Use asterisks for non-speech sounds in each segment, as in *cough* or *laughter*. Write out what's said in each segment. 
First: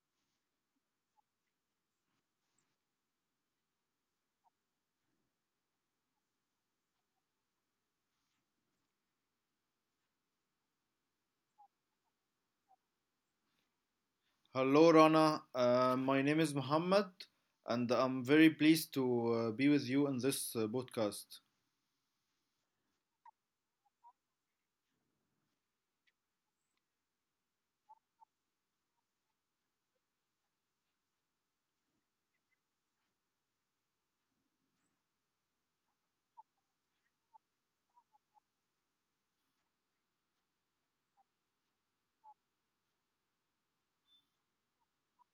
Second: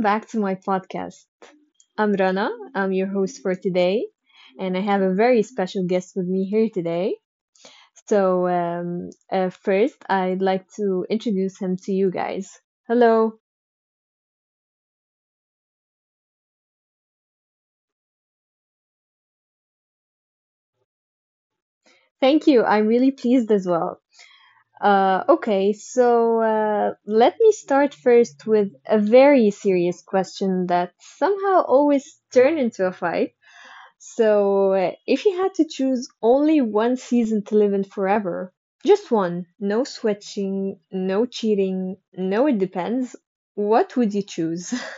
back to my podcast. I'm Rana, I'm your host for today, and I have a very special guest with me here today. So, first, I'd like to introduce him to you guys. Hello. Hello, Rana. My name is Muhammad, and I'm very pleased to be with you in this podcast. Thank you. I'm really pleased as well. Okay, so let me start first with a very serious question that somehow always turns into a fight. So, if you had to choose only one season to live in forever, just one, no switching, no cheating, no it depends, what would you choose? *laughs*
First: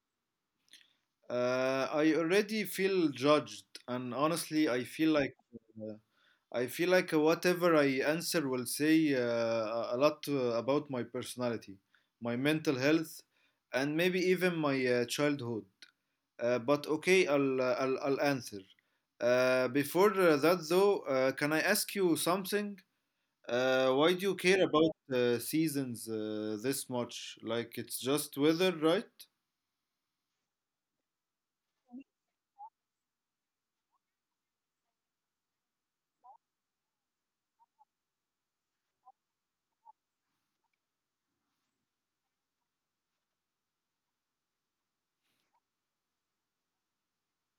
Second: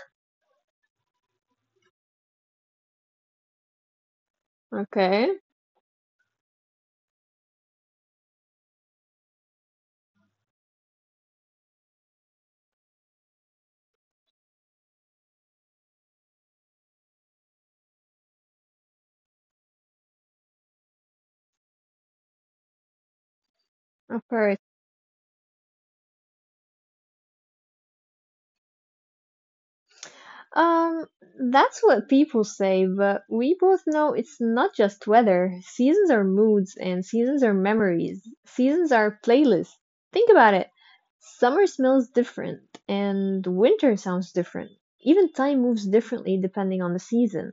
I already feel judged, and honestly, Okay, uh, I feel like whatever I answer will say a lot about my personality, my mental health, and maybe even my childhood. But okay, I'll answer. Before that, though, can I ask you something? Why do of you care course. about seasons this much? Like it's just weather, right? Um, that's what people say, but we both know it's not just weather. Seasons are moods, and seasons are memories. Seasons are playlists. Think about it. Summer smells different, and winter sounds different. Even time moves differently depending on the season.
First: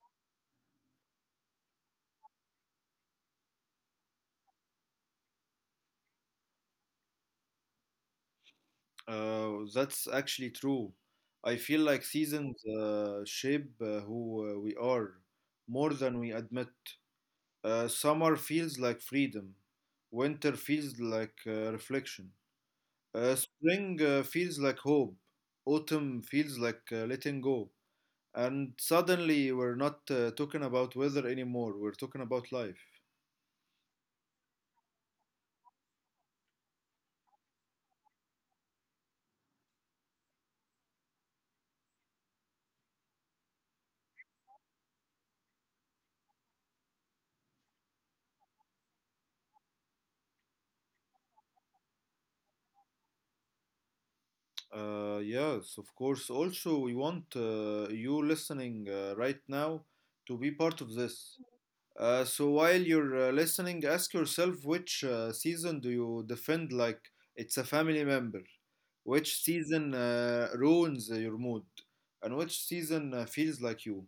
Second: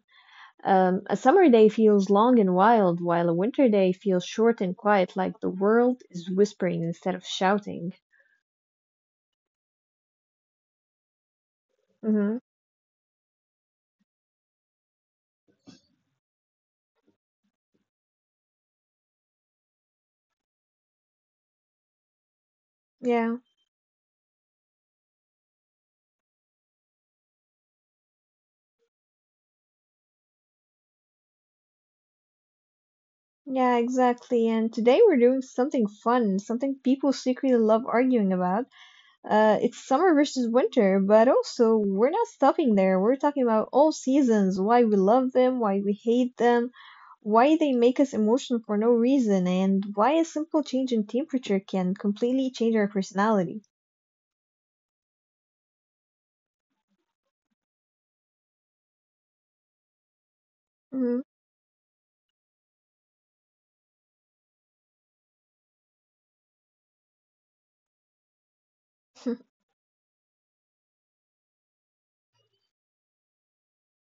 A summer day feels long and wild, while a winter day feels short and quiet, like the world is whispering instead of shouting. That's actually true. I feel like Mm-hmm. seasons shape who we are more than we admit. Summer feels like freedom. Winter feels like reflection. Uh, Yeah. spring uh, feels like hope. Autumn feels like letting go. And suddenly, we're not talking about weather anymore. We're talking about life. Yeah, exactly. And today we're doing something fun, something people secretly love arguing about. It's summer versus winter, but also we're not stopping there. We're talking about all seasons, why we love them, why we hate them, why they make us emotional for no reason, and why a simple change in temperature can completely change our personality. Yes, of course. Also, we want you listening right now to be part of Hmm. this. So while you're listening, ask yourself which season do you defend like it's a family member? Which *laughs* season ruins your mood? And which season feels like you?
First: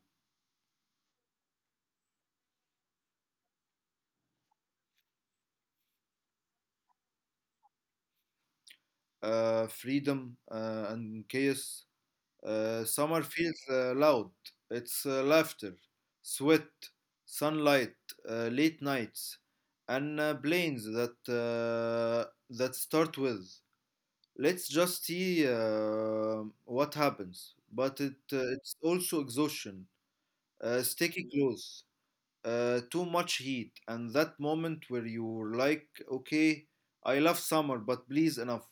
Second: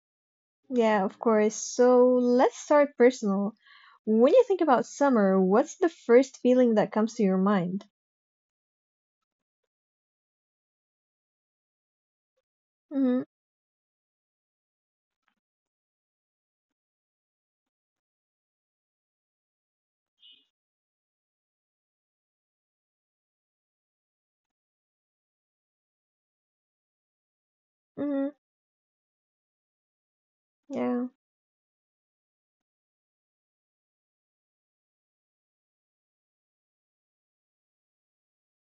Yeah, of course. So let's start personal. When you think about summer, what's the first feeling that comes to your mind? Freedom and chaos. Uh, Mm-hmm. summer feels loud. It's laughter, sweat, sunlight, late nights, and planes that start with. Let's just see what happens. But it Mm-hmm. uh, it's also exhaustion. Uh, Yeah. sticky clothes, too much heat, and that moment where you're like, okay, I love summer, but please enough.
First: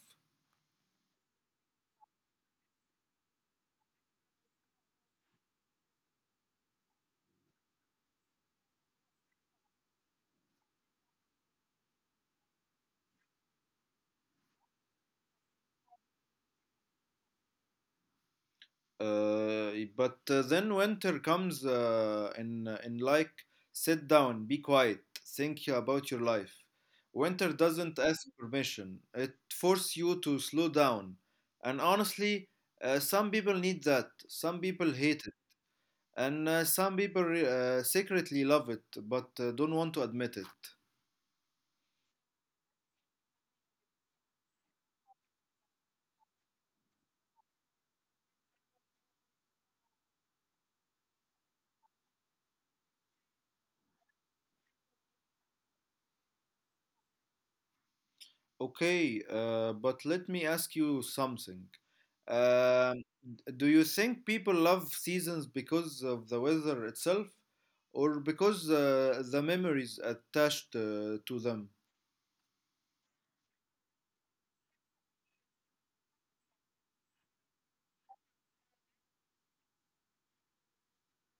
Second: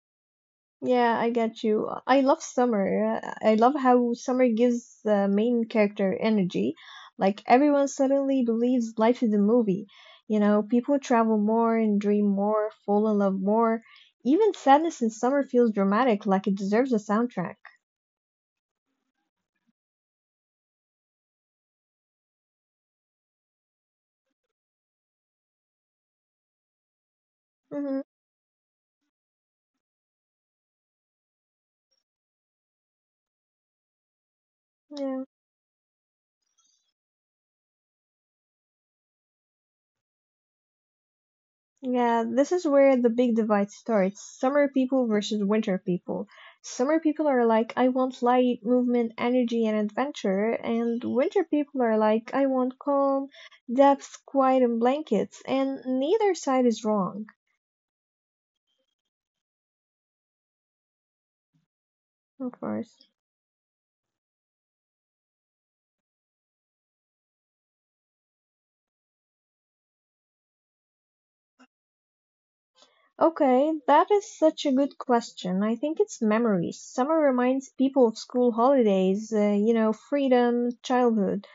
Yeah, I get you. I love summer. I love how summer gives the main character energy. Like everyone suddenly believes life is a movie. You know, people travel more and dream more, fall in love more. Even sadness in summer feels dramatic, like it deserves a soundtrack. But then winter comes and like sit down, be quiet, think about your life. Winter doesn't Mm-hmm. ask permission; it forces you to slow down. And honestly, some people need that. Some people hate it, and some people secretly love it, but don't want to admit it. Yeah, this is where the big divide starts. Summer people versus winter people. Summer people are like, I want light, movement, energy, and adventure. And winter people are like, I want calm, depth, quiet, and blankets. And neither side is wrong, Okay, but let me ask you something. of course. Um, do you think people love seasons because of the weather itself, or because the memories attached to them? Okay, that is such a good question. I think it's memories. Summer reminds people of school holidays, you know, freedom, childhood.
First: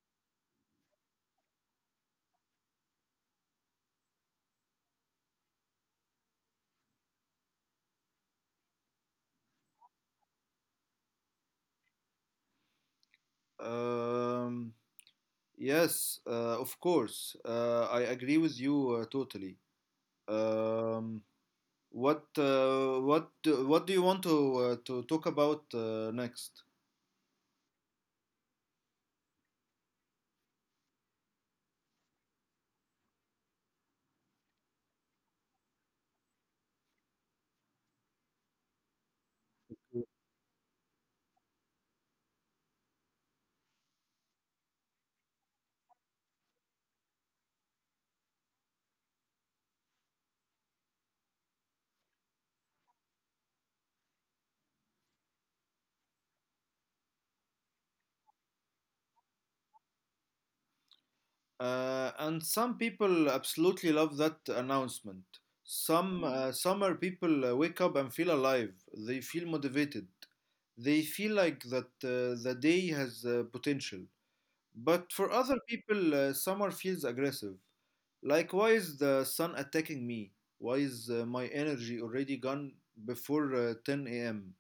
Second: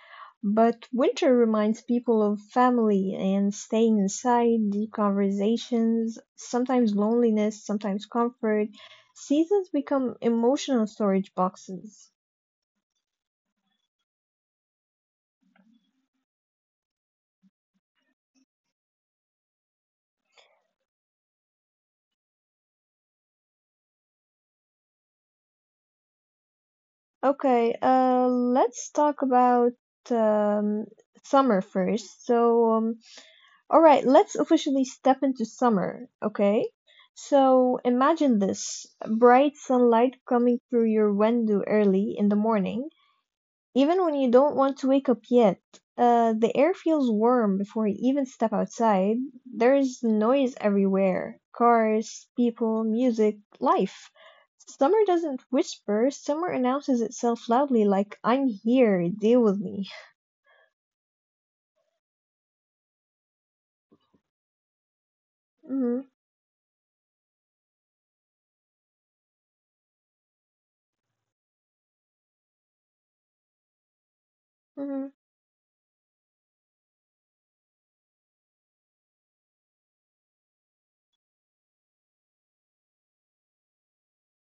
But winter reminds people of family and staying inside, deep conversations, sometimes loneliness, sometimes comfort. Seasons become emotional storage boxes. Um, yes, of course. I agree with you totally. Um, what do you want to talk about next? Okay, let's talk about um, summer first. So, all right, let's officially step into summer, okay? So imagine this bright sunlight coming through your window early in the morning, even when you don't want to wake up yet. The air feels warm before you even step outside. There is noise everywhere cars, people, music, life. Summer doesn't whisper, summer announces itself loudly, like, I'm here, deal with me. And some people absolutely love that announcement. *laughs* Hmm. Some summer people wake up and feel alive. They feel motivated. They feel like that the day has potential. But Hmm. for other people, summer feels aggressive. Like, why is the sun attacking me? Why is my energy already gone before 10 a.m.?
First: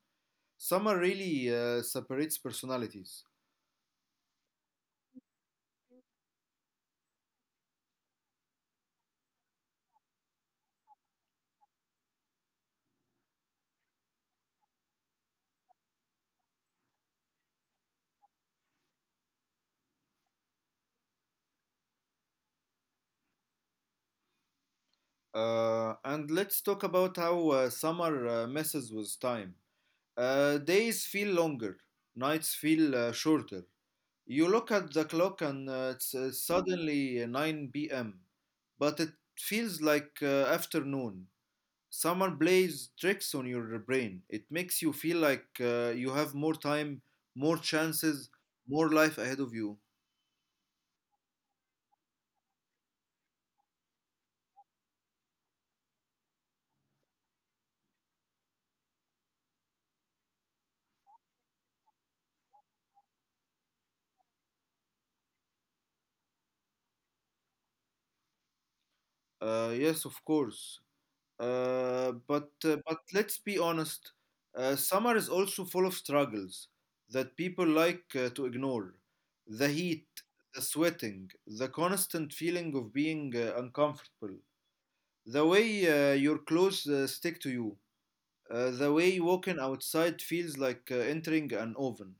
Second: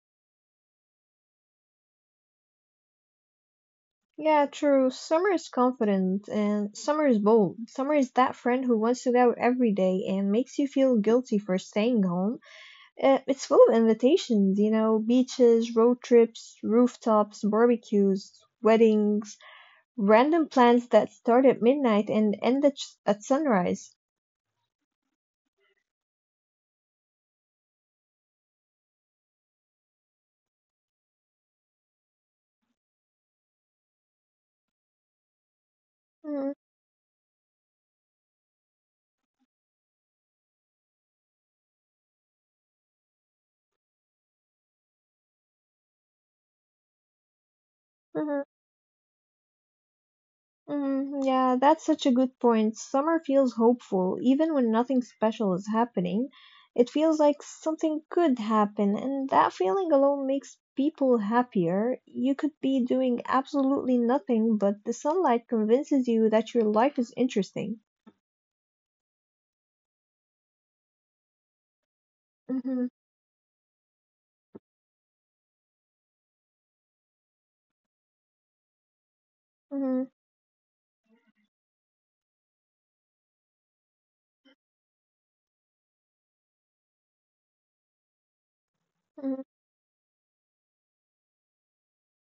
Summer really separates personalities. Yeah, true. Summer is confident and summer is bold. Summer is that friend who wants to go out every day and makes you feel guilty for staying home. It's full of invitations, you know, beaches, road trips, rooftops, barbecues, weddings, random plans that start at midnight and end at sunrise. And let's talk about how summer messes with time. Days feel longer, nights feel shorter. You look at the clock and it's Mm-hmm. suddenly 9 p.m., but it feels like afternoon. Summer plays tricks on your brain. It makes you feel like you have more time, more chances, more life ahead of you. Mm, yeah, that's such a good point. Summer feels hopeful, even when nothing special is happening. It feels like something could happen, and that feeling alone makes people happier. You could be doing absolutely nothing, but the sunlight convinces you that your life is interesting. Yes, of course. Uh, but uh, Mm-hmm, but let's be honest, summer is also full of struggles that people like to ignore. The mm-hmm, heat, the sweating, the constant feeling of being uncomfortable, the way your clothes stick to you, the way mm-hmm. walking outside feels like entering an oven.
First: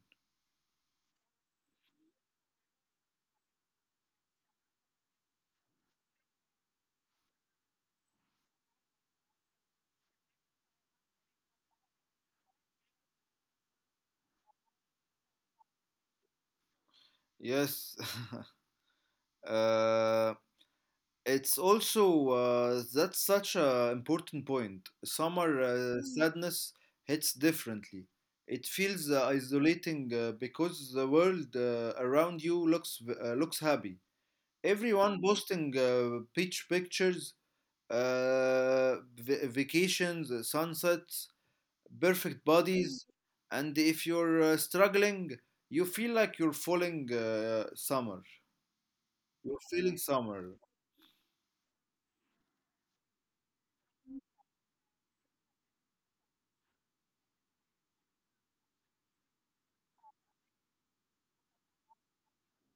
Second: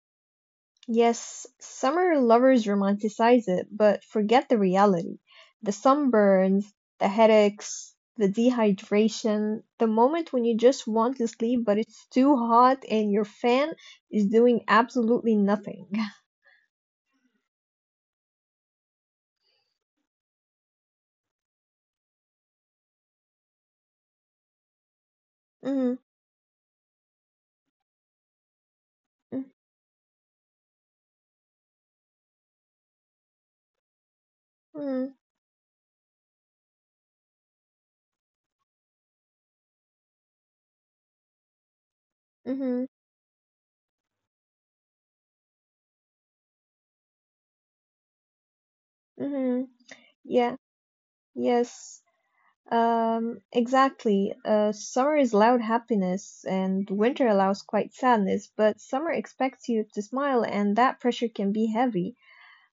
Yes, summer lovers romanticize it, but forget the reality. The sunburns, the headaches, the dehydration, the moment when you just want to sleep, but it's too hot and your fan is doing absolutely nothing. *laughs* Yes. *laughs* Uh, It's also that's such a important point. Summer uh, Mm, Mm. sadness hits differently. It feels mm, isolating because the world around you looks happy. mm, Everyone posting beach pictures, vacations, sunsets, perfect Mm. mhm, bodies, and if you're struggling, you feel like you're falling summer. You're mhm. feeling summer. Yeah, yes. Exactly. Summer is loud happiness and winter allows quiet sadness, but summer expects you to smile and that pressure can be heavy.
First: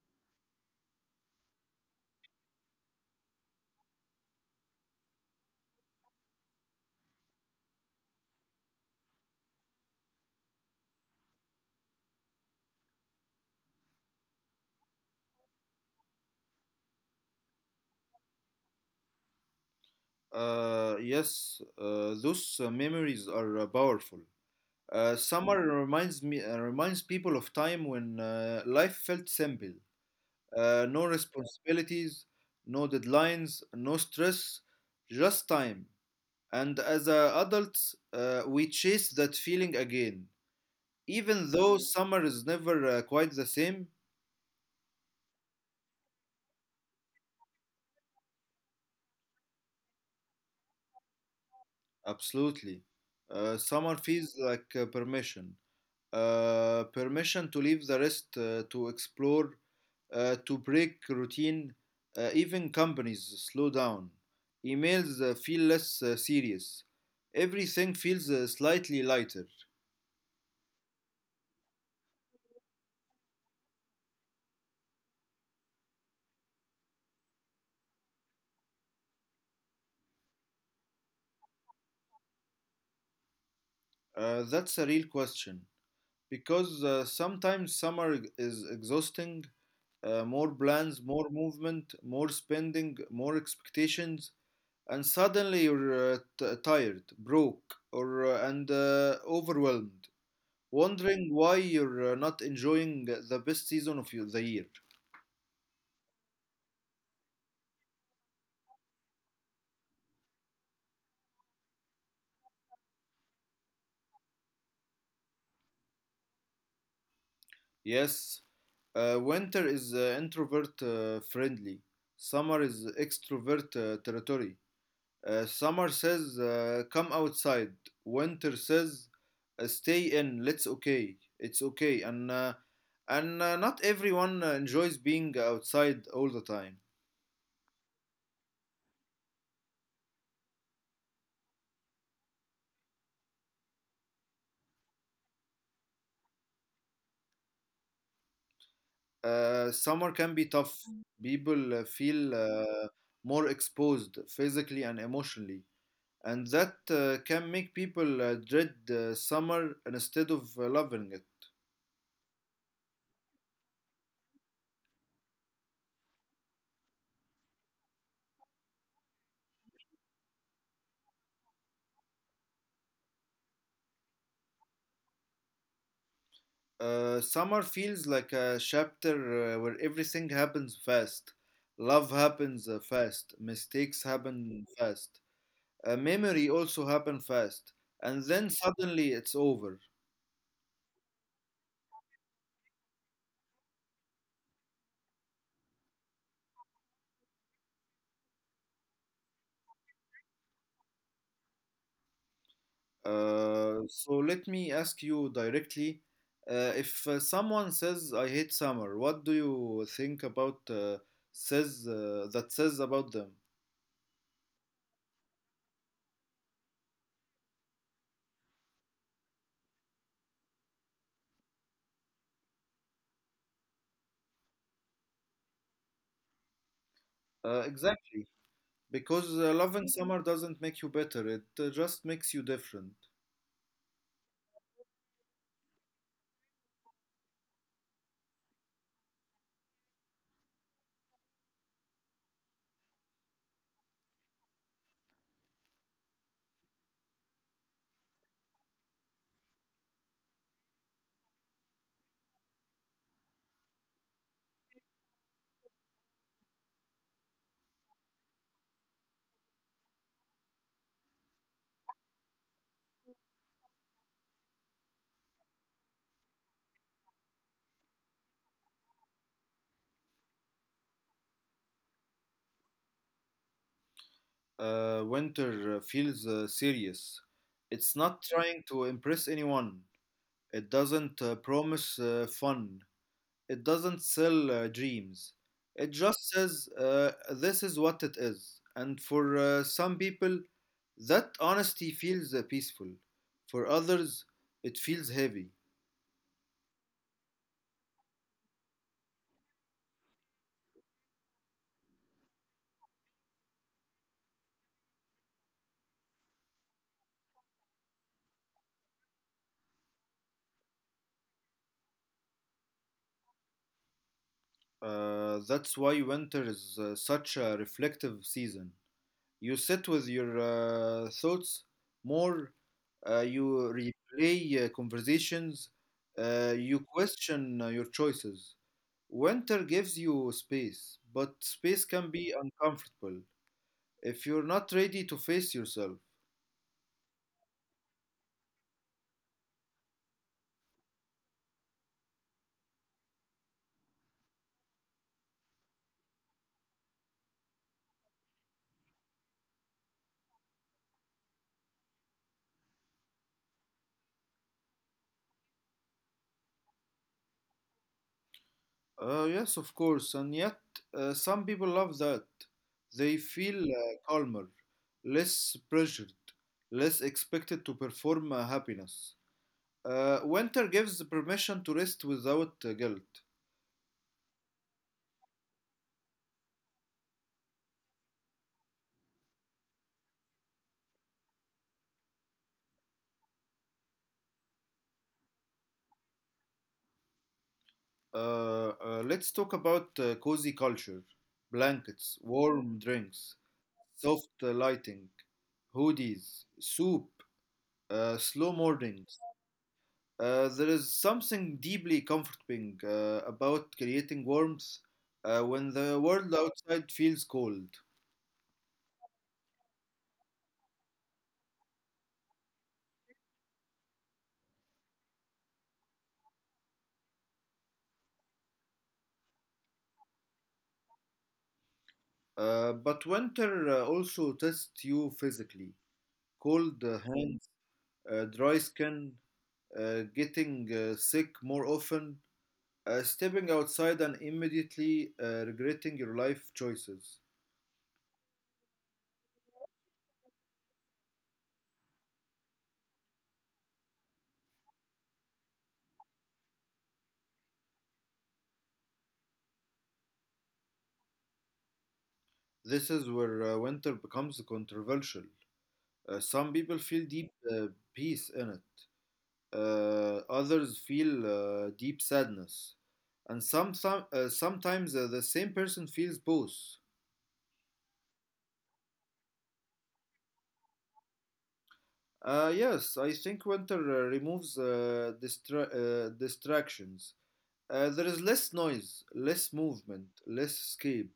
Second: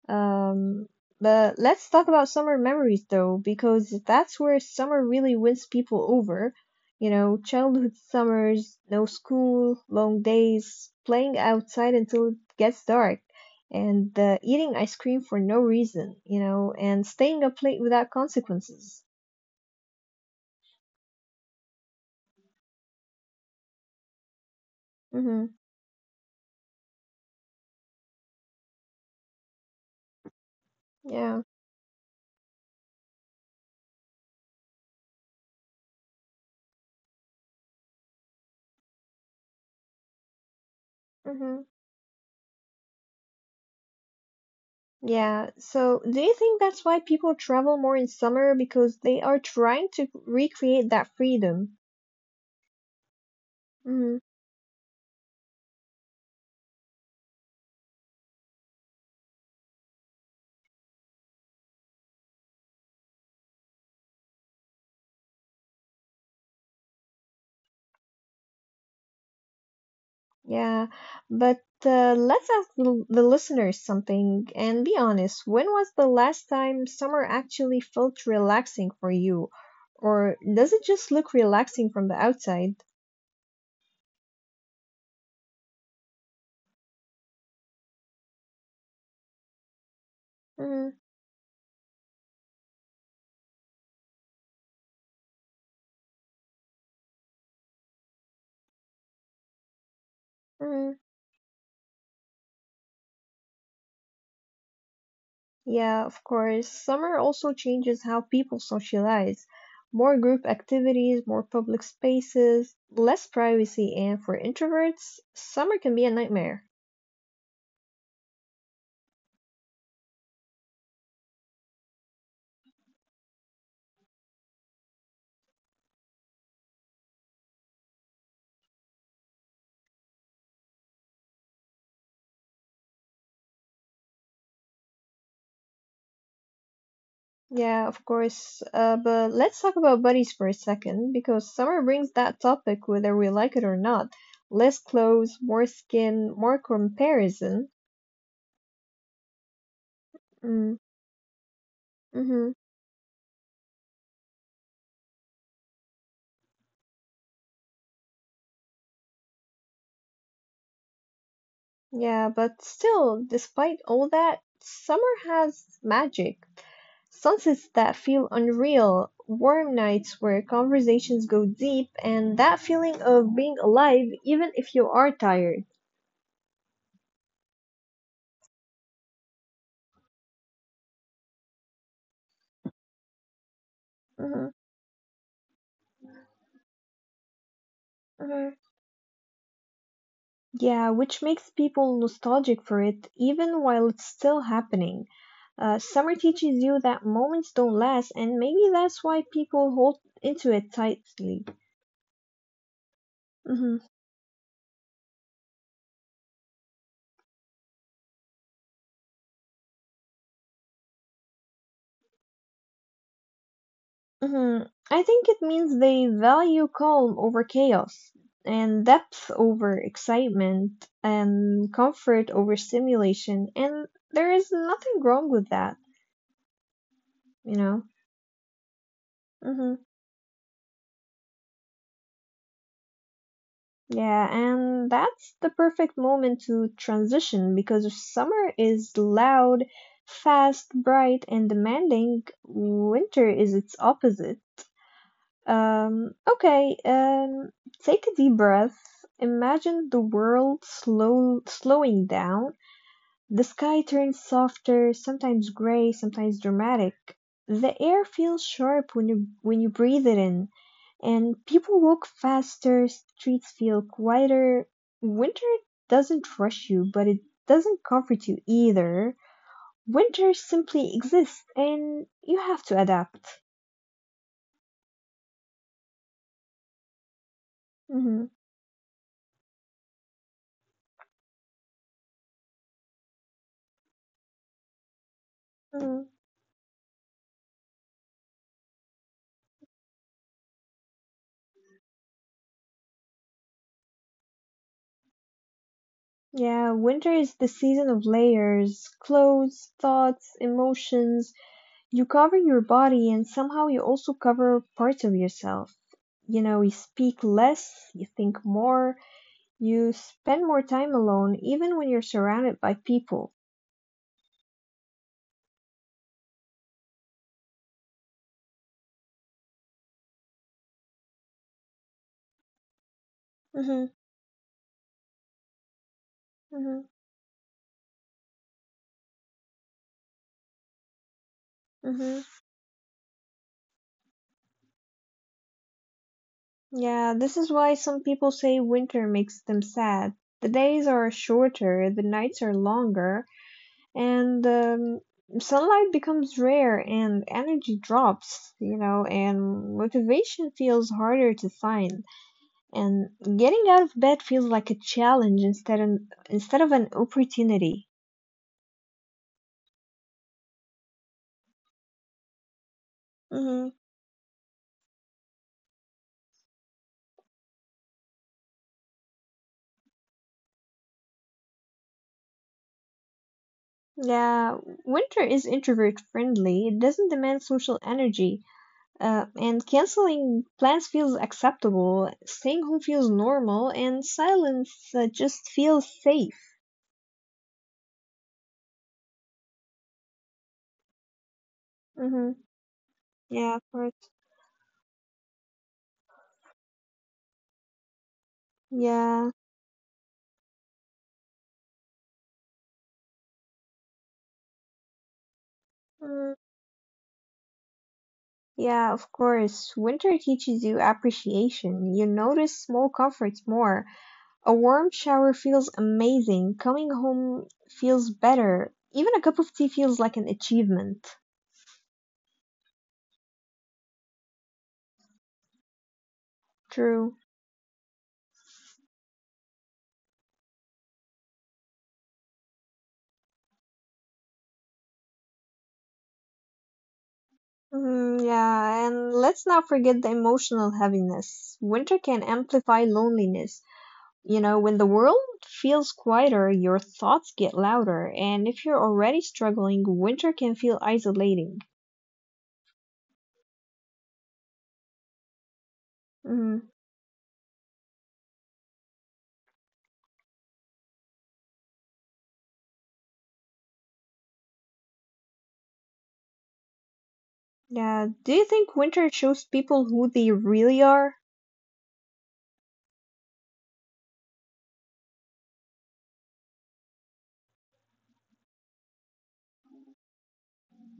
Um, but let's talk about summer memories though, because that's where summer really wins people over. You know, childhood summers, no school, long days, playing outside until it gets dark, and eating ice cream for no reason, you know, and staying up late without consequences. Yes, those memories are powerful. Uh, Mm-hmm. summer reminds me uh, reminds people of time when life felt simple. No Yeah. responsibilities, no deadlines, no stress, just time. And as adults, we chase that feeling again, even Mm-hmm. though summer is never quite the same. Yeah. So, do you think that's why people travel more in summer because they are trying to recreate that freedom? Absolutely, summer Mm-hmm. feels like permission to leave the rest to explore to break routine. Even companies slow down. Emails feel less serious. Everything feels slightly lighter. Yeah, but let's ask the listeners something and be honest. When was the last time summer actually felt relaxing for you? Or does it just look relaxing from the outside? That's a real question because sometimes summer is exhausting. More Mm, plans, more movement, more spending, more expectations, and suddenly you're tired, broke, or and overwhelmed, mm, wondering why you're not enjoying the best season of your- the year. yeah, of course. Summer also changes how people socialize. More group activities, more public spaces, less privacy, and for introverts, summer can be a nightmare. Yes, winter is introvert friendly. Summer is extrovert territory. Summer says come outside. Winter says stay in. Let's okay. It's okay. And not everyone enjoys being outside all the time. Yeah, of course. But let's talk about buddies for a second, because summer brings that topic whether we like it or not. Less clothes, more skin, more comparison. Summer can be Mm, tough. People feel mm-hmm. More exposed physically and emotionally, and that can make people dread summer instead of loving it. Yeah, but still, despite all that, summer has magic. Sunsets that feel unreal, warm nights where conversations go deep, and that feeling of being alive even if you are tired. Summer feels like a chapter where everything happens fast. Love happens fast, mistakes Mm-hmm. happen fast, memory also happen fast, and then Mm-hmm. suddenly it's over. Yeah, which makes people nostalgic for it even while it's still happening. Summer teaches you that moments don't last, and maybe that's why people hold into it tightly. Uh, Hmm. so let me ask you directly. If someone says I hate summer, what do you think about says that says about them? Hmm. I think it means they value calm over chaos, and depth over excitement, and comfort over stimulation, and there is nothing wrong with that, Uh, you know? exactly. Because Mm-hmm. loving summer doesn't make you better, it just makes you different. Yeah, and that's the perfect moment to transition because summer is loud, fast, bright, and demanding. Winter is its opposite. Okay, take a deep breath. Imagine the world slow, slowing down. The sky turns softer, sometimes gray, sometimes dramatic. The air feels sharp when you breathe it in and people walk faster, streets feel quieter. Winter doesn't rush you, but it doesn't comfort you either. Winter simply exists, and you have to adapt. Winter feels serious. It's not Mhm, trying to impress anyone, it doesn't promise fun, it doesn't sell dreams. It mhm. just says, this is what it is. And for some people, that honesty feels peaceful. For others, it feels heavy. Yeah, winter is the season of layers, clothes, thoughts, emotions. You cover your body, and somehow you also cover parts of yourself. You know, you speak less, you think more, you spend more time alone, even when you're surrounded by people. That's why winter is such a reflective season. You sit with your thoughts more. You Mhm. replay conversations. You Mhm. question your choices. Winter gives you space, but space can be Mhm. uncomfortable if you're not ready to face yourself. Yeah, this is why some people say winter makes them sad. The days are shorter, the nights are longer, and sunlight becomes rare and energy drops, you know, and motivation feels harder to find. And getting out of bed feels like a challenge instead of an opportunity. Yes, of course, and yet some people love that. They feel Mhm. Calmer, less pressured, less expected to perform happiness. Winter gives the permission to rest without guilt. Yeah, winter is introvert friendly. It doesn't demand social energy. And canceling plans feels acceptable, staying home feels normal, and silence just feels safe. Let's talk about cozy culture, blankets, Mm-hmm. warm drinks, Yeah, of course. soft lighting, hoodies, soup, slow mornings. Yeah. There is something deeply comforting about creating warmth when the world Mm, outside feels cold. yeah, of course. Winter teaches you appreciation. You notice small comforts more. A warm shower feels amazing. Coming home feels better. Even a cup of tea feels like an achievement. But winter also tests you physically. Cold True. hands, dry skin, getting sick more often, stepping outside and immediately regretting your life choices. Mm, yeah, and let's not forget the emotional heaviness. Winter can amplify loneliness. You know, when the world feels quieter, your thoughts get louder, and if you're already struggling, winter can feel isolating. This is where winter becomes controversial. Some people Mm, feel deep peace in it, others feel deep sadness, and some, sometimes the same person feels both. yeah, do you think winter shows people who they really are? Yes, I think winter removes distractions. There is less noise, less movement, less escape.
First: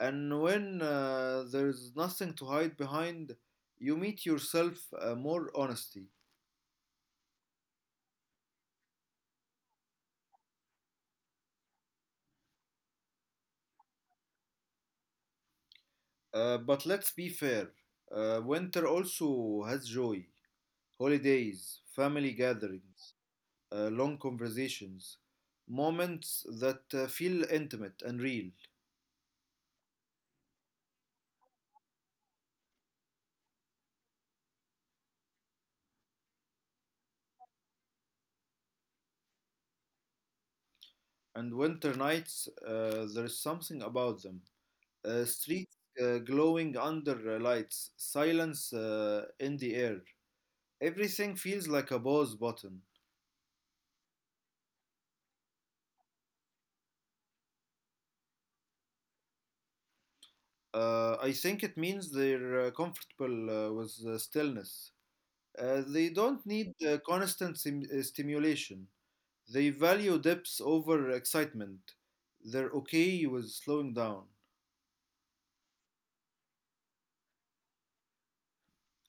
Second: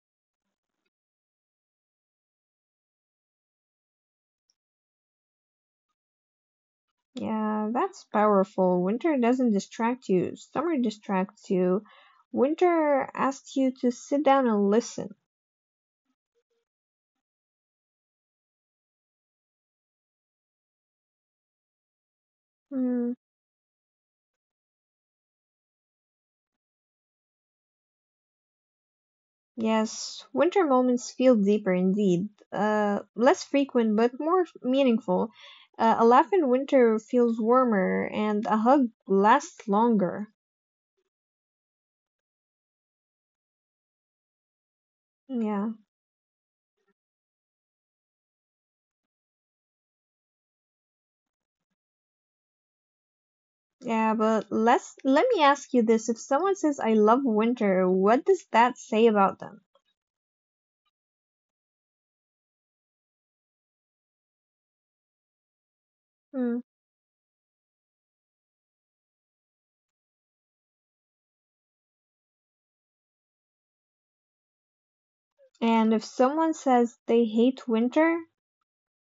And when there's nothing to hide behind, you meet yourself more honesty. Yeah, that's powerful. Winter doesn't distract you, summer distracts you. Winter asks you to sit down and listen. But let's be fair. Winter also has joy, holidays, family Mm. gatherings, long conversations, moments that feel intimate and real. Yes, winter moments feel deeper indeed, less frequent but more meaningful. A laugh in winter feels warmer, and a hug lasts longer. And winter nights, there's something about them. Uh, Yeah, streets uh, glowing under lights, silence in the air. Everything feels like a pause button. yeah, but let me ask you this: if someone says "I love winter," what does that say about them? I think it means they're comfortable with stillness. They don't Hmm. need constant stimulation. They value depth over excitement. They're okay with slowing down. And if someone says they hate winter,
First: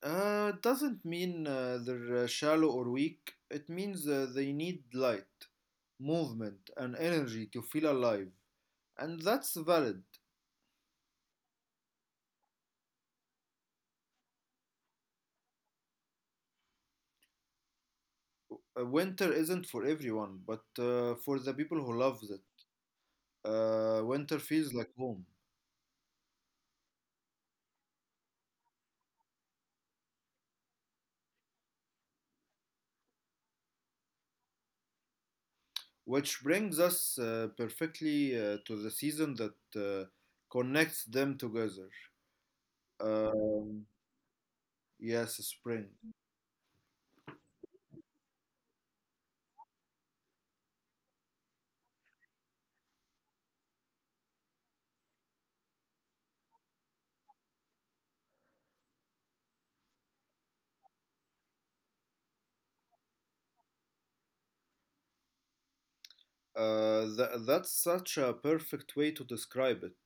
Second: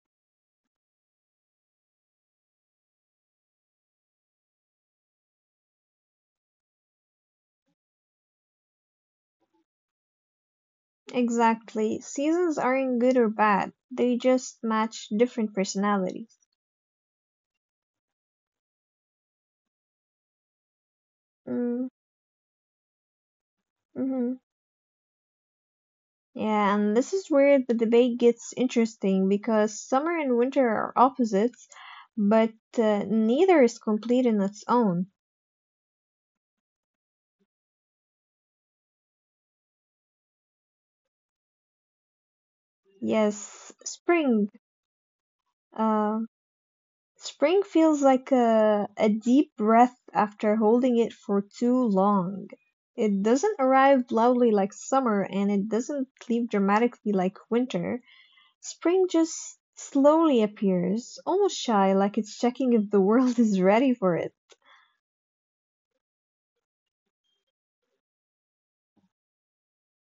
It doesn't mean they're shallow or weak. It means they need light, movement, and energy to feel alive. And that's valid. exactly, seasons aren't good or bad; they just match different personalities. Winter isn't for everyone, but for the people Mm. who love it, Mm-hmm. winter feels like home. Yeah, and this is where the debate gets interesting because summer and winter are opposites, but neither is complete in its own. Which brings us perfectly to the season that connects them together. Uh, Yes, spring. yes, spring. Uh, spring feels like a deep breath after holding it for too long. It doesn't arrive loudly like summer, and it doesn't leave dramatically like winter. Spring just slowly appears, almost shy, like it's checking if the world *laughs* is ready for it. That's such a perfect way to describe it.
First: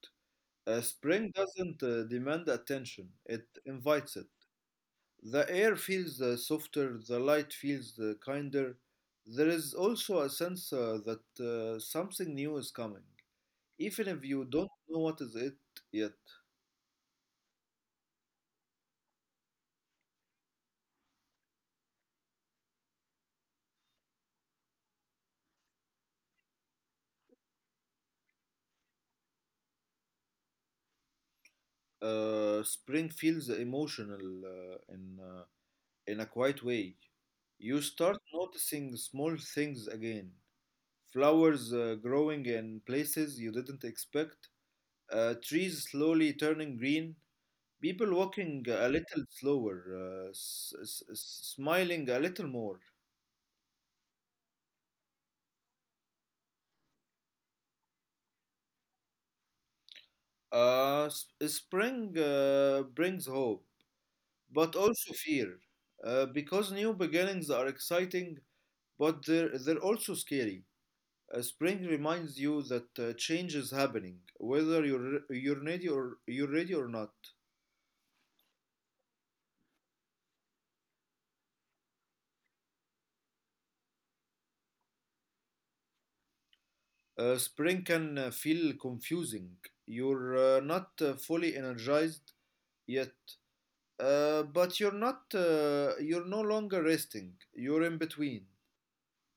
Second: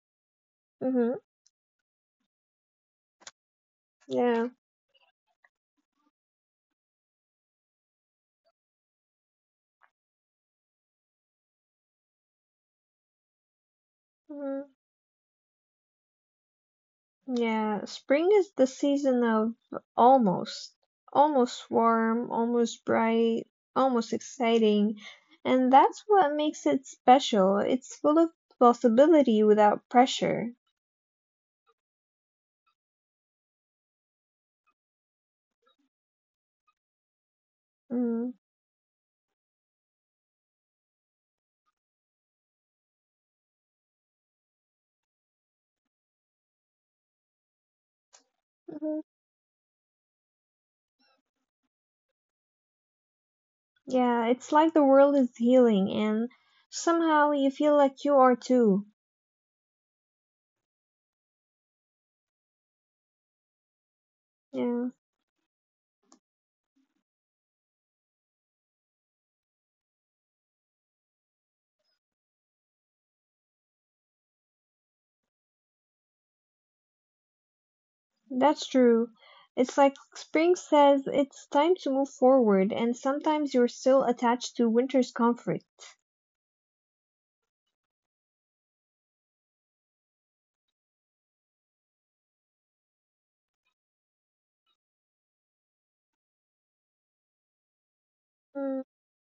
Uh, Mm-hmm. spring doesn't demand attention, it invites it. Yeah. The air feels softer, the light feels kinder. There is also a sense that something new is coming, even if you Mhm. don't know what is it yet. Yeah, spring is the season of almost. Almost warm, almost bright, almost exciting. And that's what makes it special. It's full of possibility without pressure. Spring feels emotional in a quiet way. You start Mm. noticing small things again. Flowers growing in places you didn't expect. Trees slowly turning green. People walking a Hmm. little slower, smiling a little more. Yeah, it's like the world is healing and somehow you feel like you are too. Spring brings hope, but Yeah, also fear, because new beginnings are exciting, but they're also scary. Spring reminds you that change is happening, whether you're ready or you're ready or not. that's true. It's like spring says it's time to move forward, and sometimes you're still attached to winter's comfort. Spring can feel confusing. You're not fully energized yet, but you're not. You're no longer resting. You're in between. Mm.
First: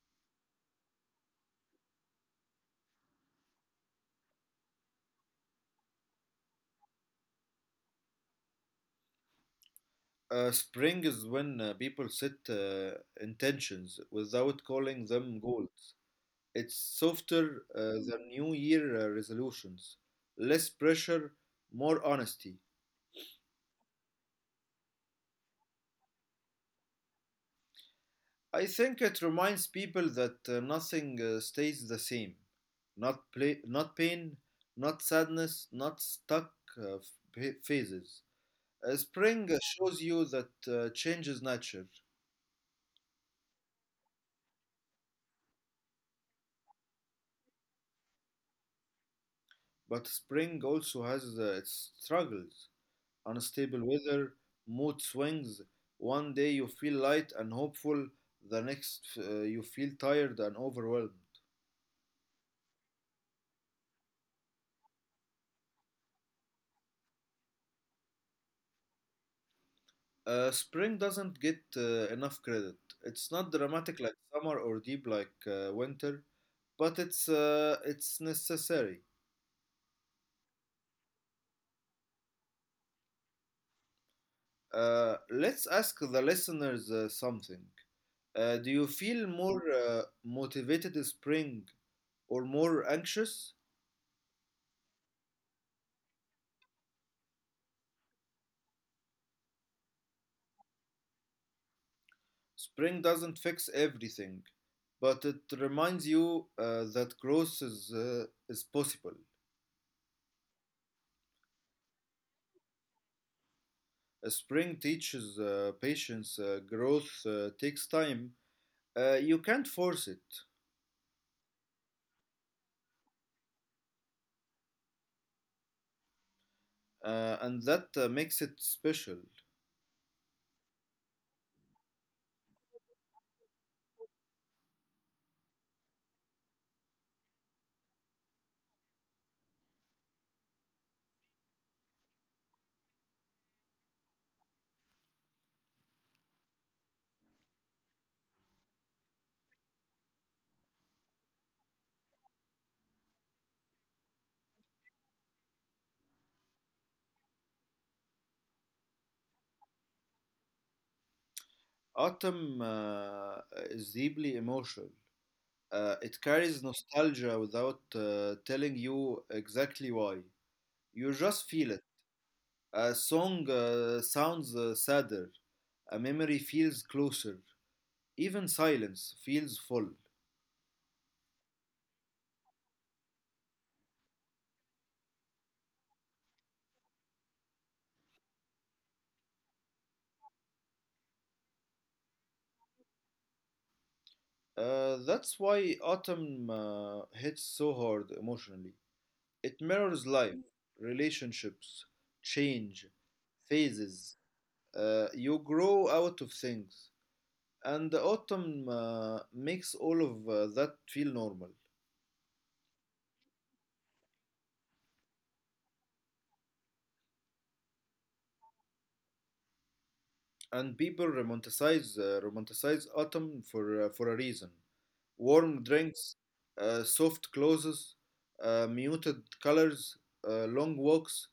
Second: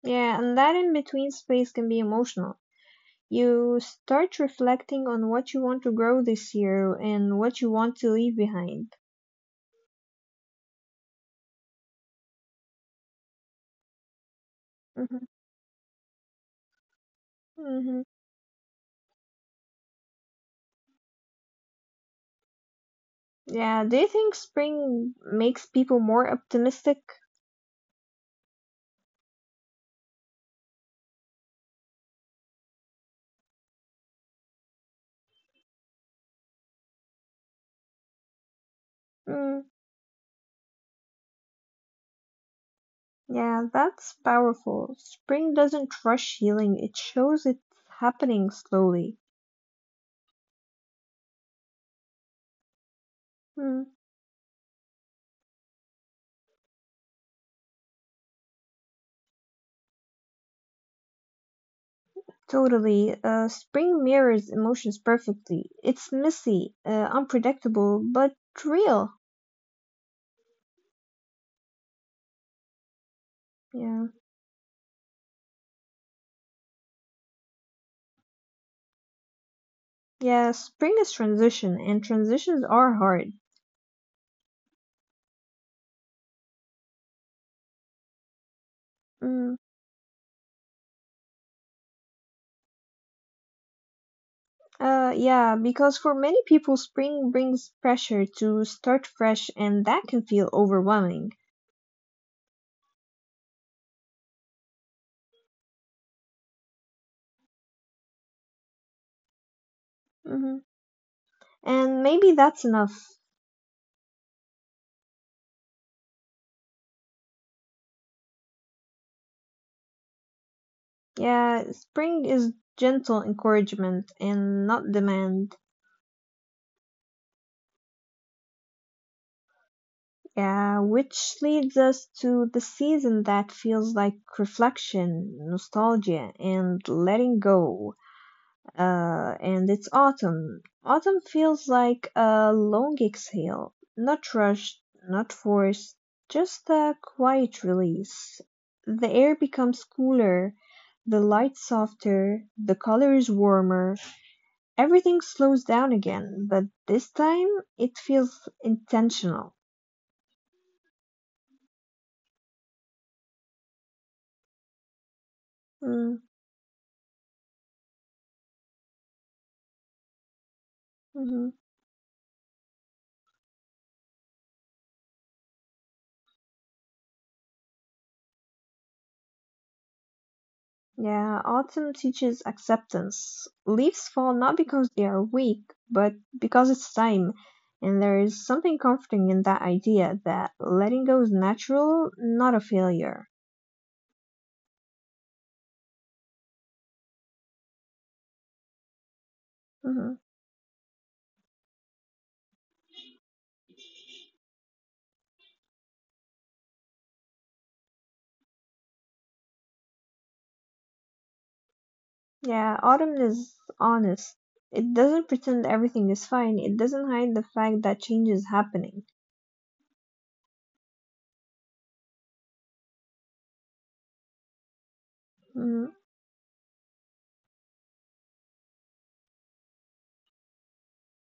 Yeah, and that in between space can be emotional. You start reflecting on what you want to grow this year and what you want to leave behind. Spring is when people set intentions without calling Mhm. them goals. It's softer Mhm. than New Year resolutions, less pressure, more honesty. Yeah, do you think spring makes people more optimistic? I think it reminds people that nothing stays the same. Not play, not pain, not sadness, not stuck uh, phases. Spring Mm, shows you that change is nature, yeah, that's powerful. Spring doesn't rush healing, it shows it's happening slowly. but spring also has its struggles. Unstable Mm, weather, mood swings. One day you feel light and hopeful, the next you feel tired and overwhelmed. totally. Spring mirrors emotions perfectly. It's messy, unpredictable, but real. Spring doesn't get enough credit. It's not dramatic Yeah. like summer or deep like winter, but it's necessary. Yeah, spring is transition, and transitions are hard. Let's ask the listeners something. Do you feel Mm, more motivated in spring or more anxious? Yeah, because for many people, spring brings pressure to start fresh, and that can feel overwhelming. Spring doesn't fix everything, but it reminds you that growth is possible. Hmm. And maybe that's enough. Spring teaches patience. Growth takes time. You can't force it, Yeah, spring is gentle encouragement and not demand. And that makes it special. Yeah, which leads us to the season that feels like reflection, nostalgia, and letting go. And it's autumn. Autumn feels like a long exhale, not rushed, not forced, just a quiet release. The air becomes cooler, the light softer, the colors warmer. Everything slows down again, but this time it feels intentional. Autumn is deeply emotional. It Mm, carries nostalgia without telling you exactly why. You just mhm. feel it. A song sounds sadder, a memory feels closer, even silence feels full. Yeah, autumn teaches acceptance. Leaves fall not because they are weak, but because it's time. And there is something comforting in that idea that letting go is natural, not a failure. That's why autumn hits so hard emotionally. It mirrors Hmm. life, relationships, change, phases. You grow out of things. And the autumn makes all of that feel normal. Yeah, autumn is honest. It doesn't pretend everything is fine, it doesn't hide the fact that change is happening. And people romanticize autumn for a reason. Warm Mhm. drinks, soft clothes, muted colors, long walks.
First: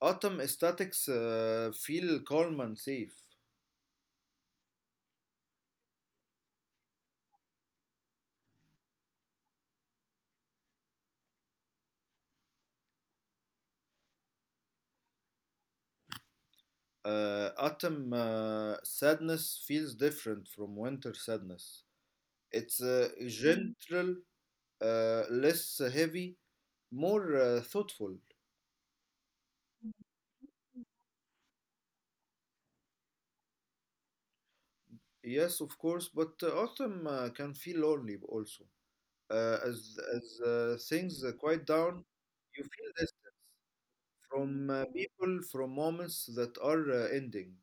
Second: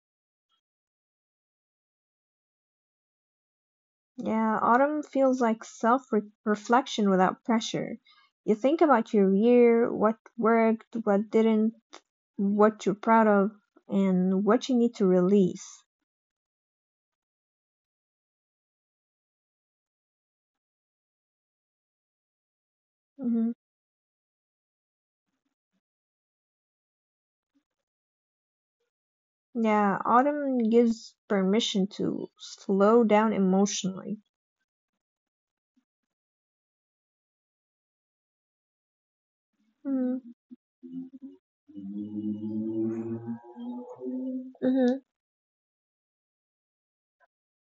Autumn aesthetics feel calm and safe. Yeah, autumn feels like self reflection without pressure. You think about your year, what worked, what didn't, what you're proud of and what you need to release. Autumn sadness feels different from winter sadness. It's Hmm. gentle, less heavy, more thoughtful. Yeah, autumn gives permission to slow down emotionally. Yes, of course, but autumn can feel lonely also. Uh, as Hmm. as uh, things quiet down, you feel this from Hmm. people, from moments that are ending.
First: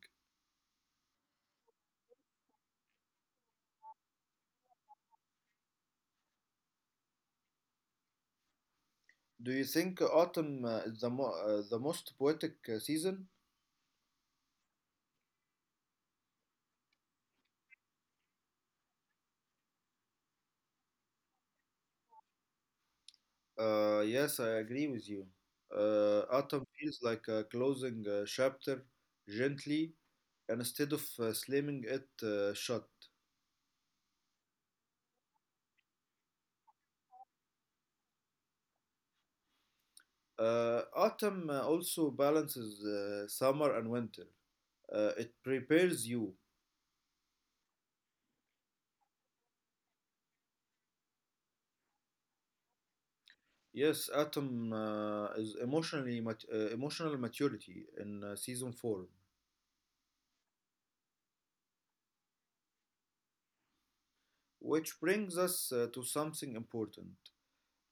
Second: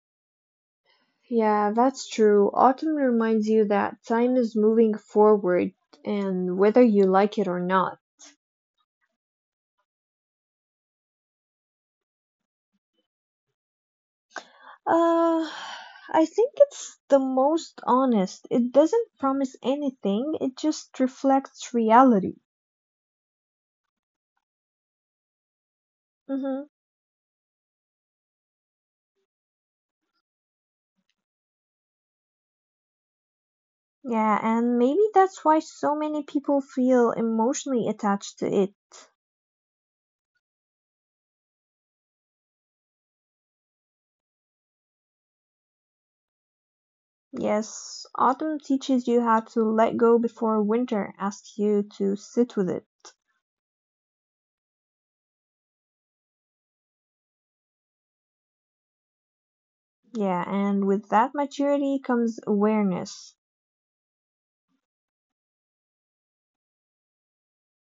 Yeah, that's true. Autumn reminds you that time is moving forward, and whether you like it or not. Do you think autumn is the most poetic season? Uh, I think it's the most honest. It doesn't promise anything, it just reflects reality. Yes, I agree with you. Autumn Mm-hmm. feels like a closing chapter gently instead of slamming it shut. Yeah, and maybe that's why so many people feel emotionally attached to it. Autumn also balances summer and winter. It prepares you. Yes, autumn teaches you how to let go before winter asks you to sit with it. Yes, autumn is emotional maturity in season form, Yeah, and with that maturity comes awareness. which brings us to something important.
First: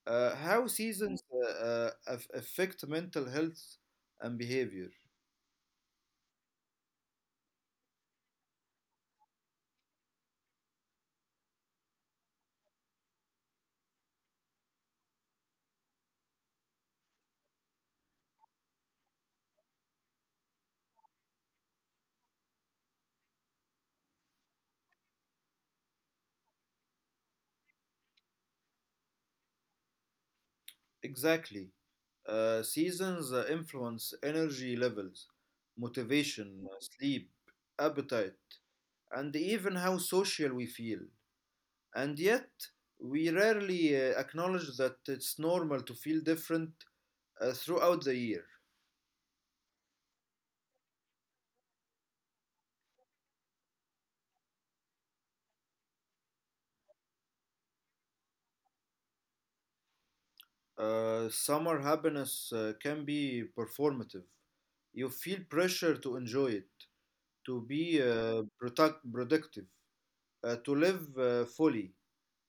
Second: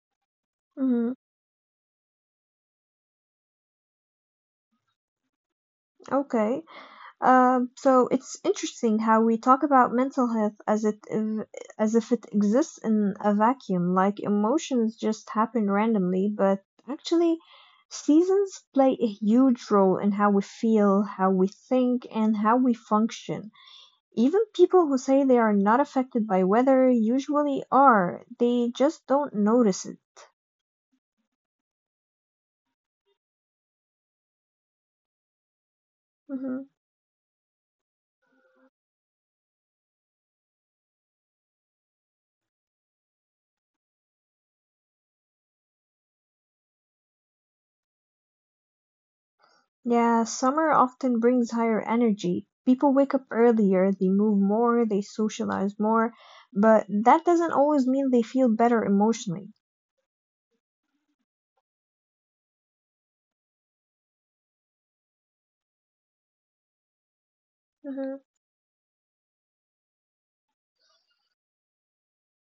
How Hmm. seasons affect mental health and behavior. Okay. So it's interesting how we talk about mental health as if it exists in a vacuum, like emotions just happen randomly, but actually seasons play a huge role in how we feel, how we think, and how we function. Even people who say they are not affected by weather usually are. They just don't notice it. Exactly. Seasons influence energy levels, motivation, sleep, appetite, and even how social we feel. And yet, we rarely acknowledge that it's normal to feel different throughout the year. Yeah, summer often brings higher energy. People wake up earlier, they move more, they socialize more, but that doesn't always mean they feel better emotionally. Summer happiness can be performative. You feel pressure to enjoy it, to be Hmm. Productive, to live fully.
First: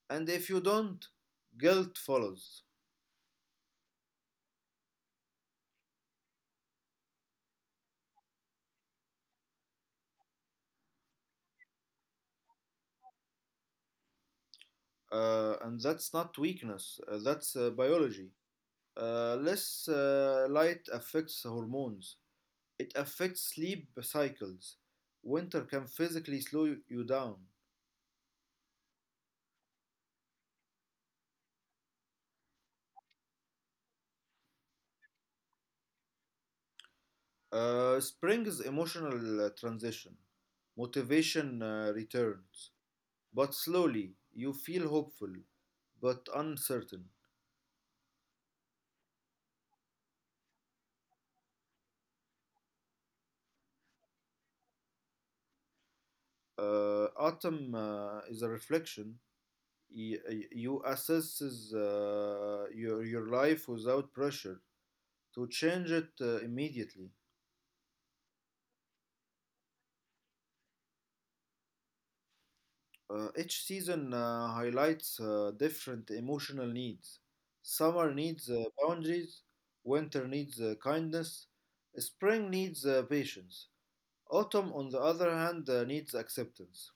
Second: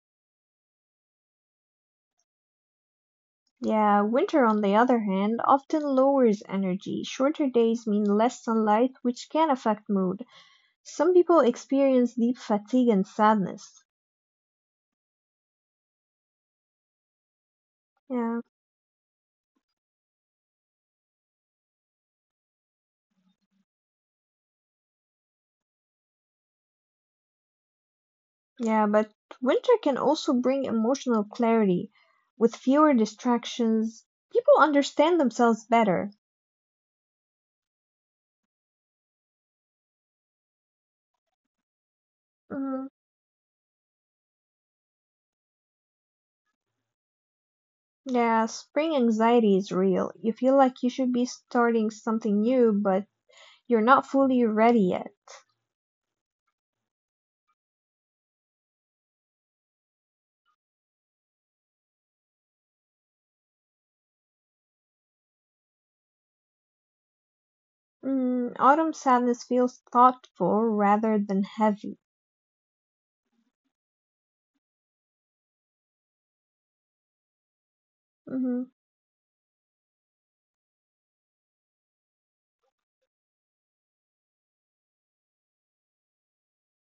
And if you don't, guilt follows. Yeah, winter, on the other hand, often lowers energy. Shorter days mean less sunlight, which can affect mood. Some people experience deep fatigue and sadness. And that's not weakness, that's biology. Yeah, Less light affects hormones, it affects sleep cycles. Winter can physically slow you down. yeah, but winter can also bring emotional clarity. With fewer distractions, people understand themselves better. Spring is emotional transition, motivation returns, but slowly you feel hopeful but uncertain. Yeah, spring anxiety is real. You feel like you should be starting something new, but you're not fully ready yet. Autumn is a reflection. You assess your life without pressure to change it immediately. Mm, autumn sadness feels thoughtful rather than heavy. Each season highlights different emotional needs. Summer needs Hmm. boundaries, winter needs kindness, spring needs patience, autumn, on the other hand, needs acceptance.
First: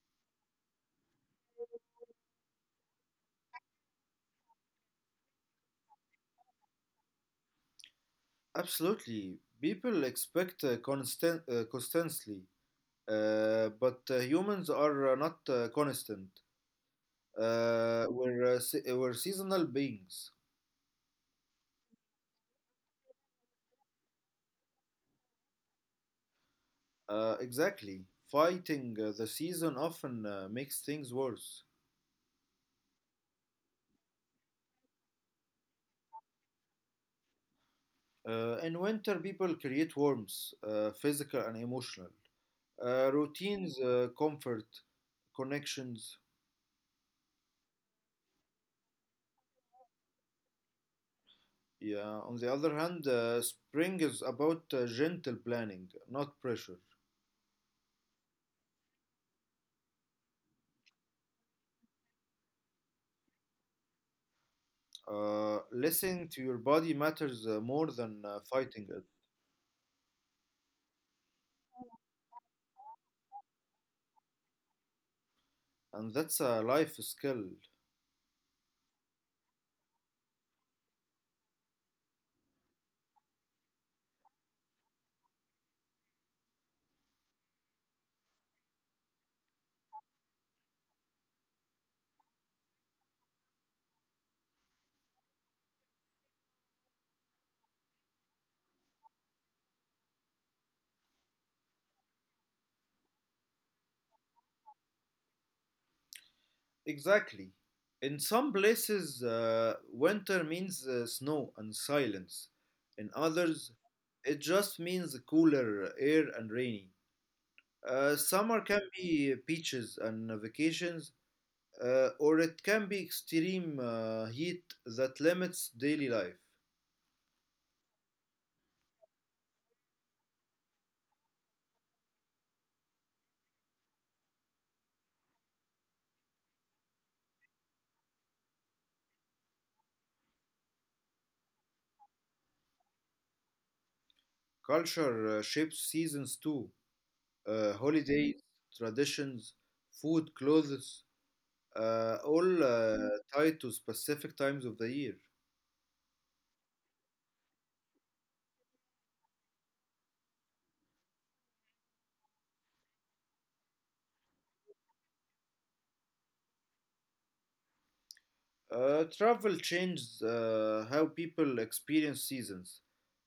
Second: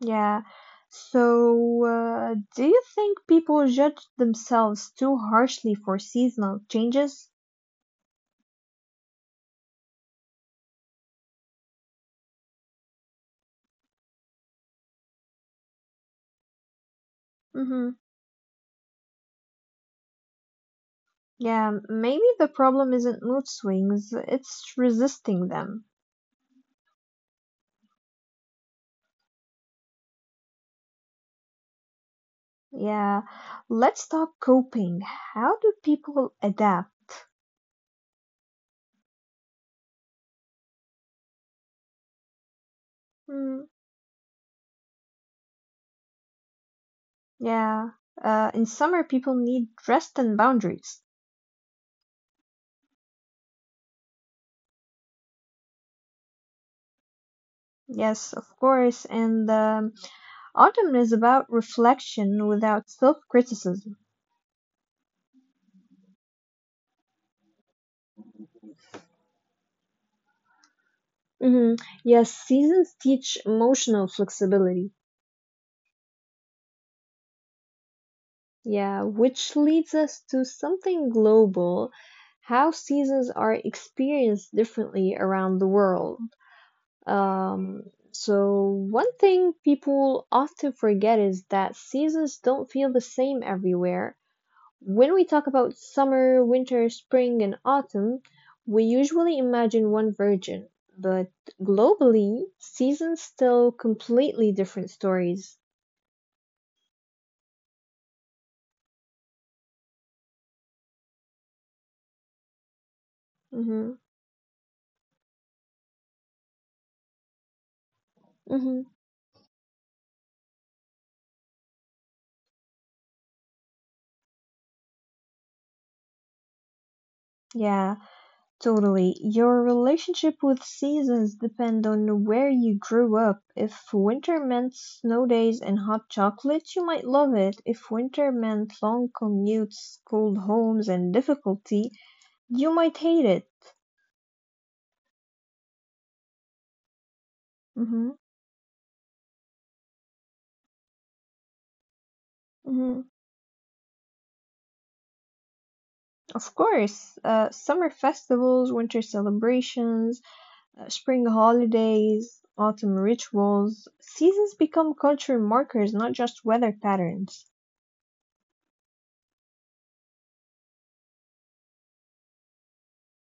Yeah. So, do you think people judge themselves too harshly for seasonal changes? Absolutely, people expect constantly, but humans are not constant. Hmm. We're seasonal beings. Yeah, maybe the problem isn't mood swings, it's resisting them. Exactly. Fighting the season often makes things worse. Yeah. Let's talk coping. How do people adapt? In winter, people create warmth, physical and emotional. Mm. Routines, comfort, connections. Yeah. In summer, people need rest and boundaries. Yeah. On the other hand, spring is about gentle planning, not pressure. Yes, of course. And autumn is about reflection without self-criticism. Listening to your body matters more than fighting it, Hmm. Yes, seasons teach emotional flexibility. and that's a life skill. Yeah, which leads us to something global, how seasons are experienced differently around the world. Um, so one thing people often forget is that seasons don't feel the same everywhere. When we talk about summer, winter, spring, and autumn, we usually imagine one version, but globally, seasons tell completely different stories. Exactly. In some places, winter means snow and silence. In others, Mhm. it just means cooler air and rainy. Summer can Mhm. be beaches and vacations, or it can be extreme heat that limits daily life. Yeah, totally. Your relationship with seasons depend on where you grew up. If winter meant snow days and hot chocolate, you might love it. If winter meant long commutes, cold homes, and difficulty, you might hate it. Culture shapes seasons too. Mhm. Holidays, traditions, food, clothes, all Mhm. tied to specific times of the year. Of course, summer festivals, winter celebrations, spring holidays, autumn rituals. Seasons become culture markers, not just weather patterns. Travel changes how people experience seasons.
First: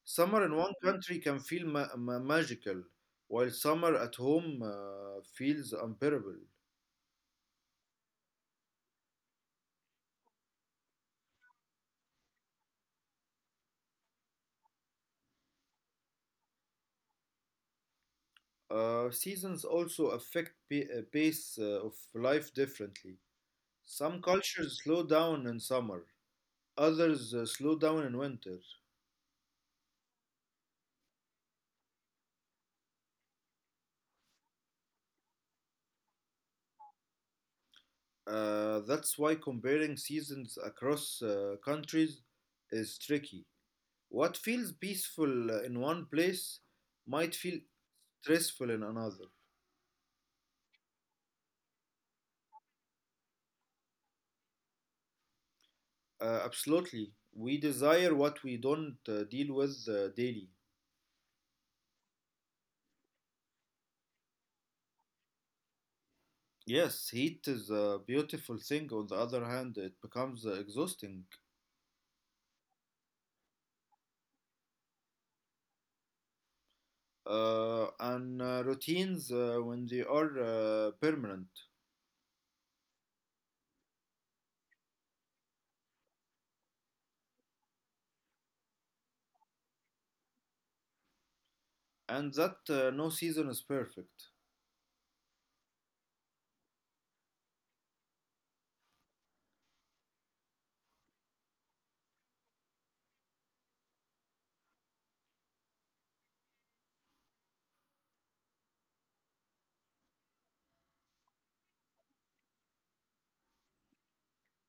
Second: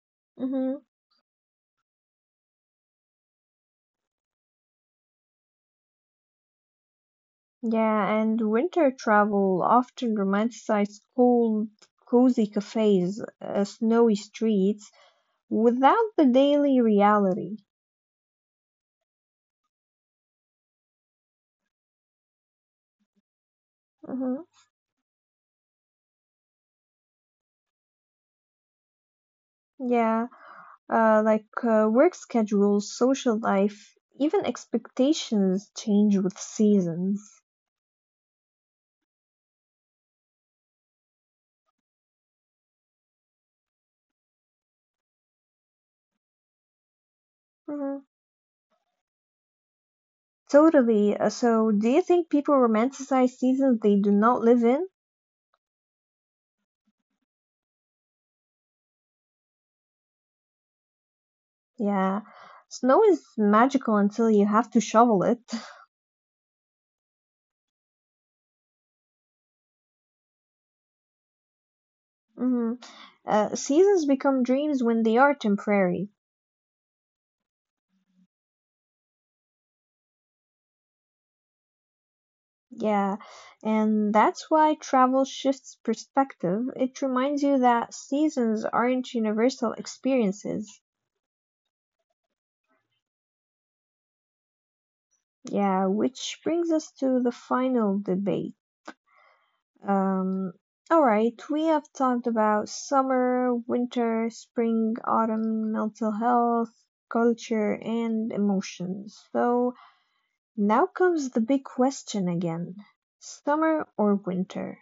Summer in one Hmm. country can feel magical, while summer at home feels unbearable. Yeah, and winter travel often romanticizes cold, cozy cafes, snowy streets, without the daily reality. Seasons also affect pace of life differently. Some Hmm. cultures slow down in summer, others slow down in winter. Yeah, like work schedules, social life, even expectations change with seasons. That's why comparing seasons across countries is tricky. What feels peaceful in one place might feel Mhm. stressful in another. Totally. So, do you think people romanticize seasons they do not live in? Absolutely. We desire what we don't deal with daily. Yeah. Snow is magical until you have to shovel it. *laughs* Yes, heat is a beautiful thing. On the other hand, it becomes exhausting. Hmm. Seasons become dreams when they are temporary. And routines when they are permanent. Yeah. And that's why travel shifts perspective. It reminds you that seasons aren't universal experiences. And that no season is perfect. Yeah, which brings us to the final debate. Um, all right, we have talked about summer, winter, spring, autumn, mental health, culture, and emotions. So now comes the big question again, summer or winter?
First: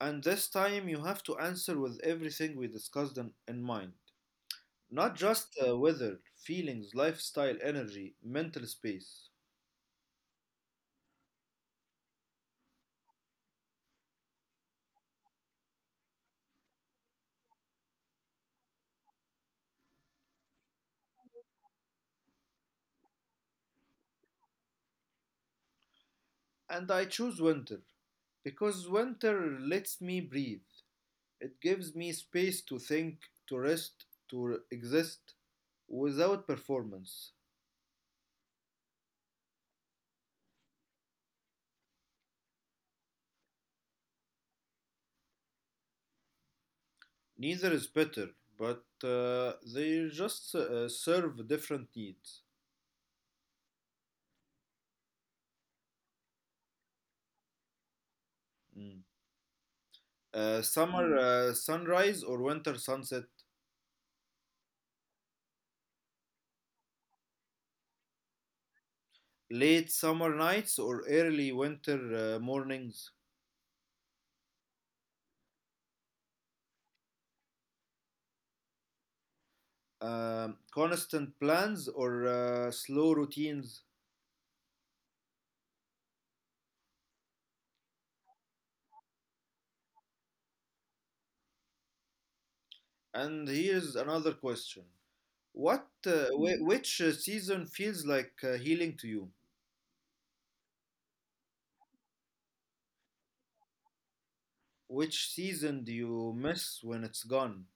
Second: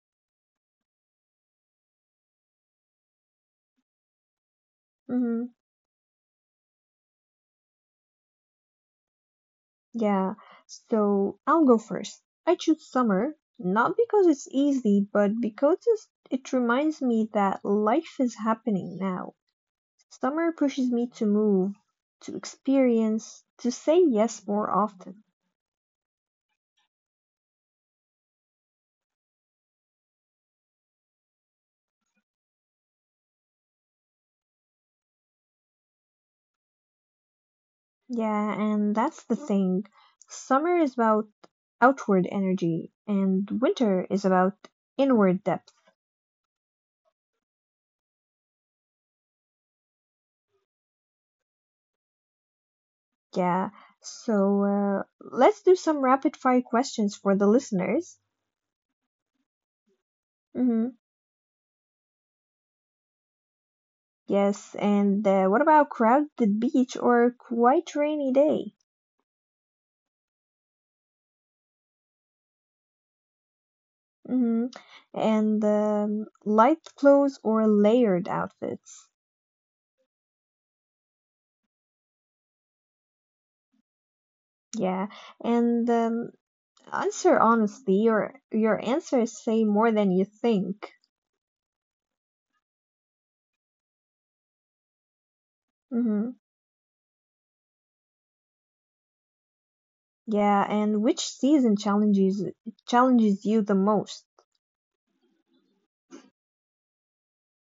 And this time you have to answer with everything we discussed in mind. Not Hmm. just weather, feelings, lifestyle, energy, mental space. Yeah, so I'll go first. I choose summer, not because it's easy, but because it reminds me that life is happening now. Summer pushes me to move, to experience, to say yes more often. And I choose winter because winter lets me breathe. It gives me space to think, to rest, to exist without performance. Yeah, and that's the thing. Summer is about outward energy, and winter is about inward depth. Neither is better, but they just serve different needs. Yeah, so let's do some rapid fire questions for the listeners. Mm. Mm-hmm. Summer sunrise or winter sunset, Yes, and what about crowded beach or quite rainy day? late summer nights or early winter mornings. Mm-hmm. And light clothes or layered outfits? Constant plans or slow routines? Yeah, and answer honestly. Your answers say more than you think. And here's another question. Hmm. Which season feels like healing to you? Yeah, and which season challenges you the most? Which season do you miss when it's gone?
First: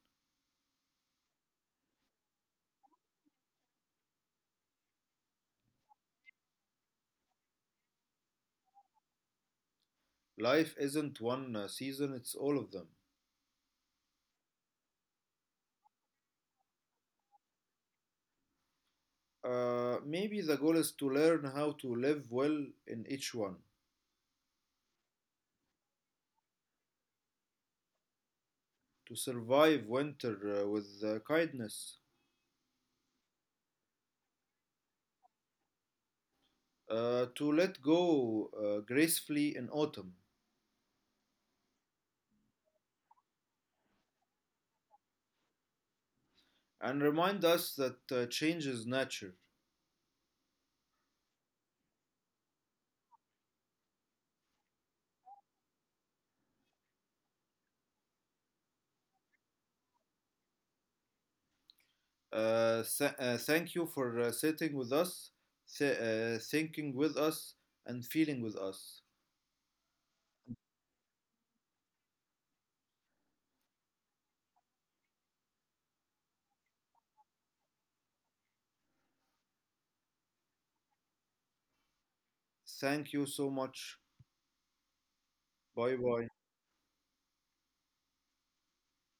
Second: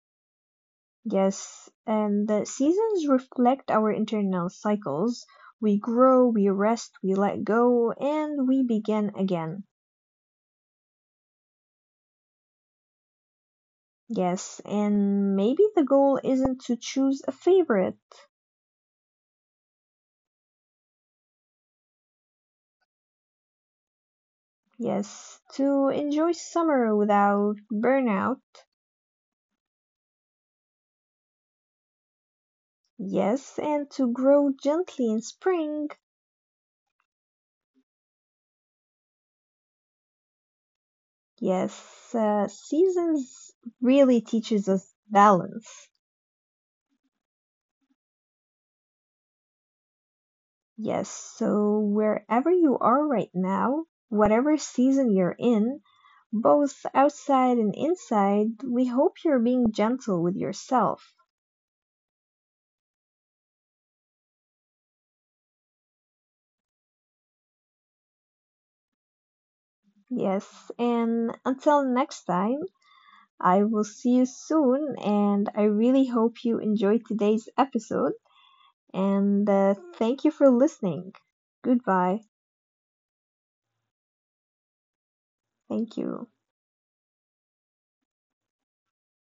Yes, and the seasons reflect our internal cycles. We grow, we rest, we let go, and we begin again. Life isn't one season, it's all of them. Yes, and maybe the goal isn't to choose a favorite. Maybe the goal is to learn how to live well in each one, Yes, to enjoy summer without burnout. to survive winter with kindness, Yes, and to grow gently in spring. To let go gracefully in autumn Yes, seasons really teaches us balance. and remind us that change is nature. Yes, so wherever you are right now, whatever season you're in, both outside and inside, we hope you're being gentle with yourself. Thank you for sitting with us, thinking with us, and feeling with us. Yes, and until next time, I will see you soon, and I really hope you enjoyed today's episode. And thank you for listening. Goodbye. Thank you so much. Thank Bye you. bye.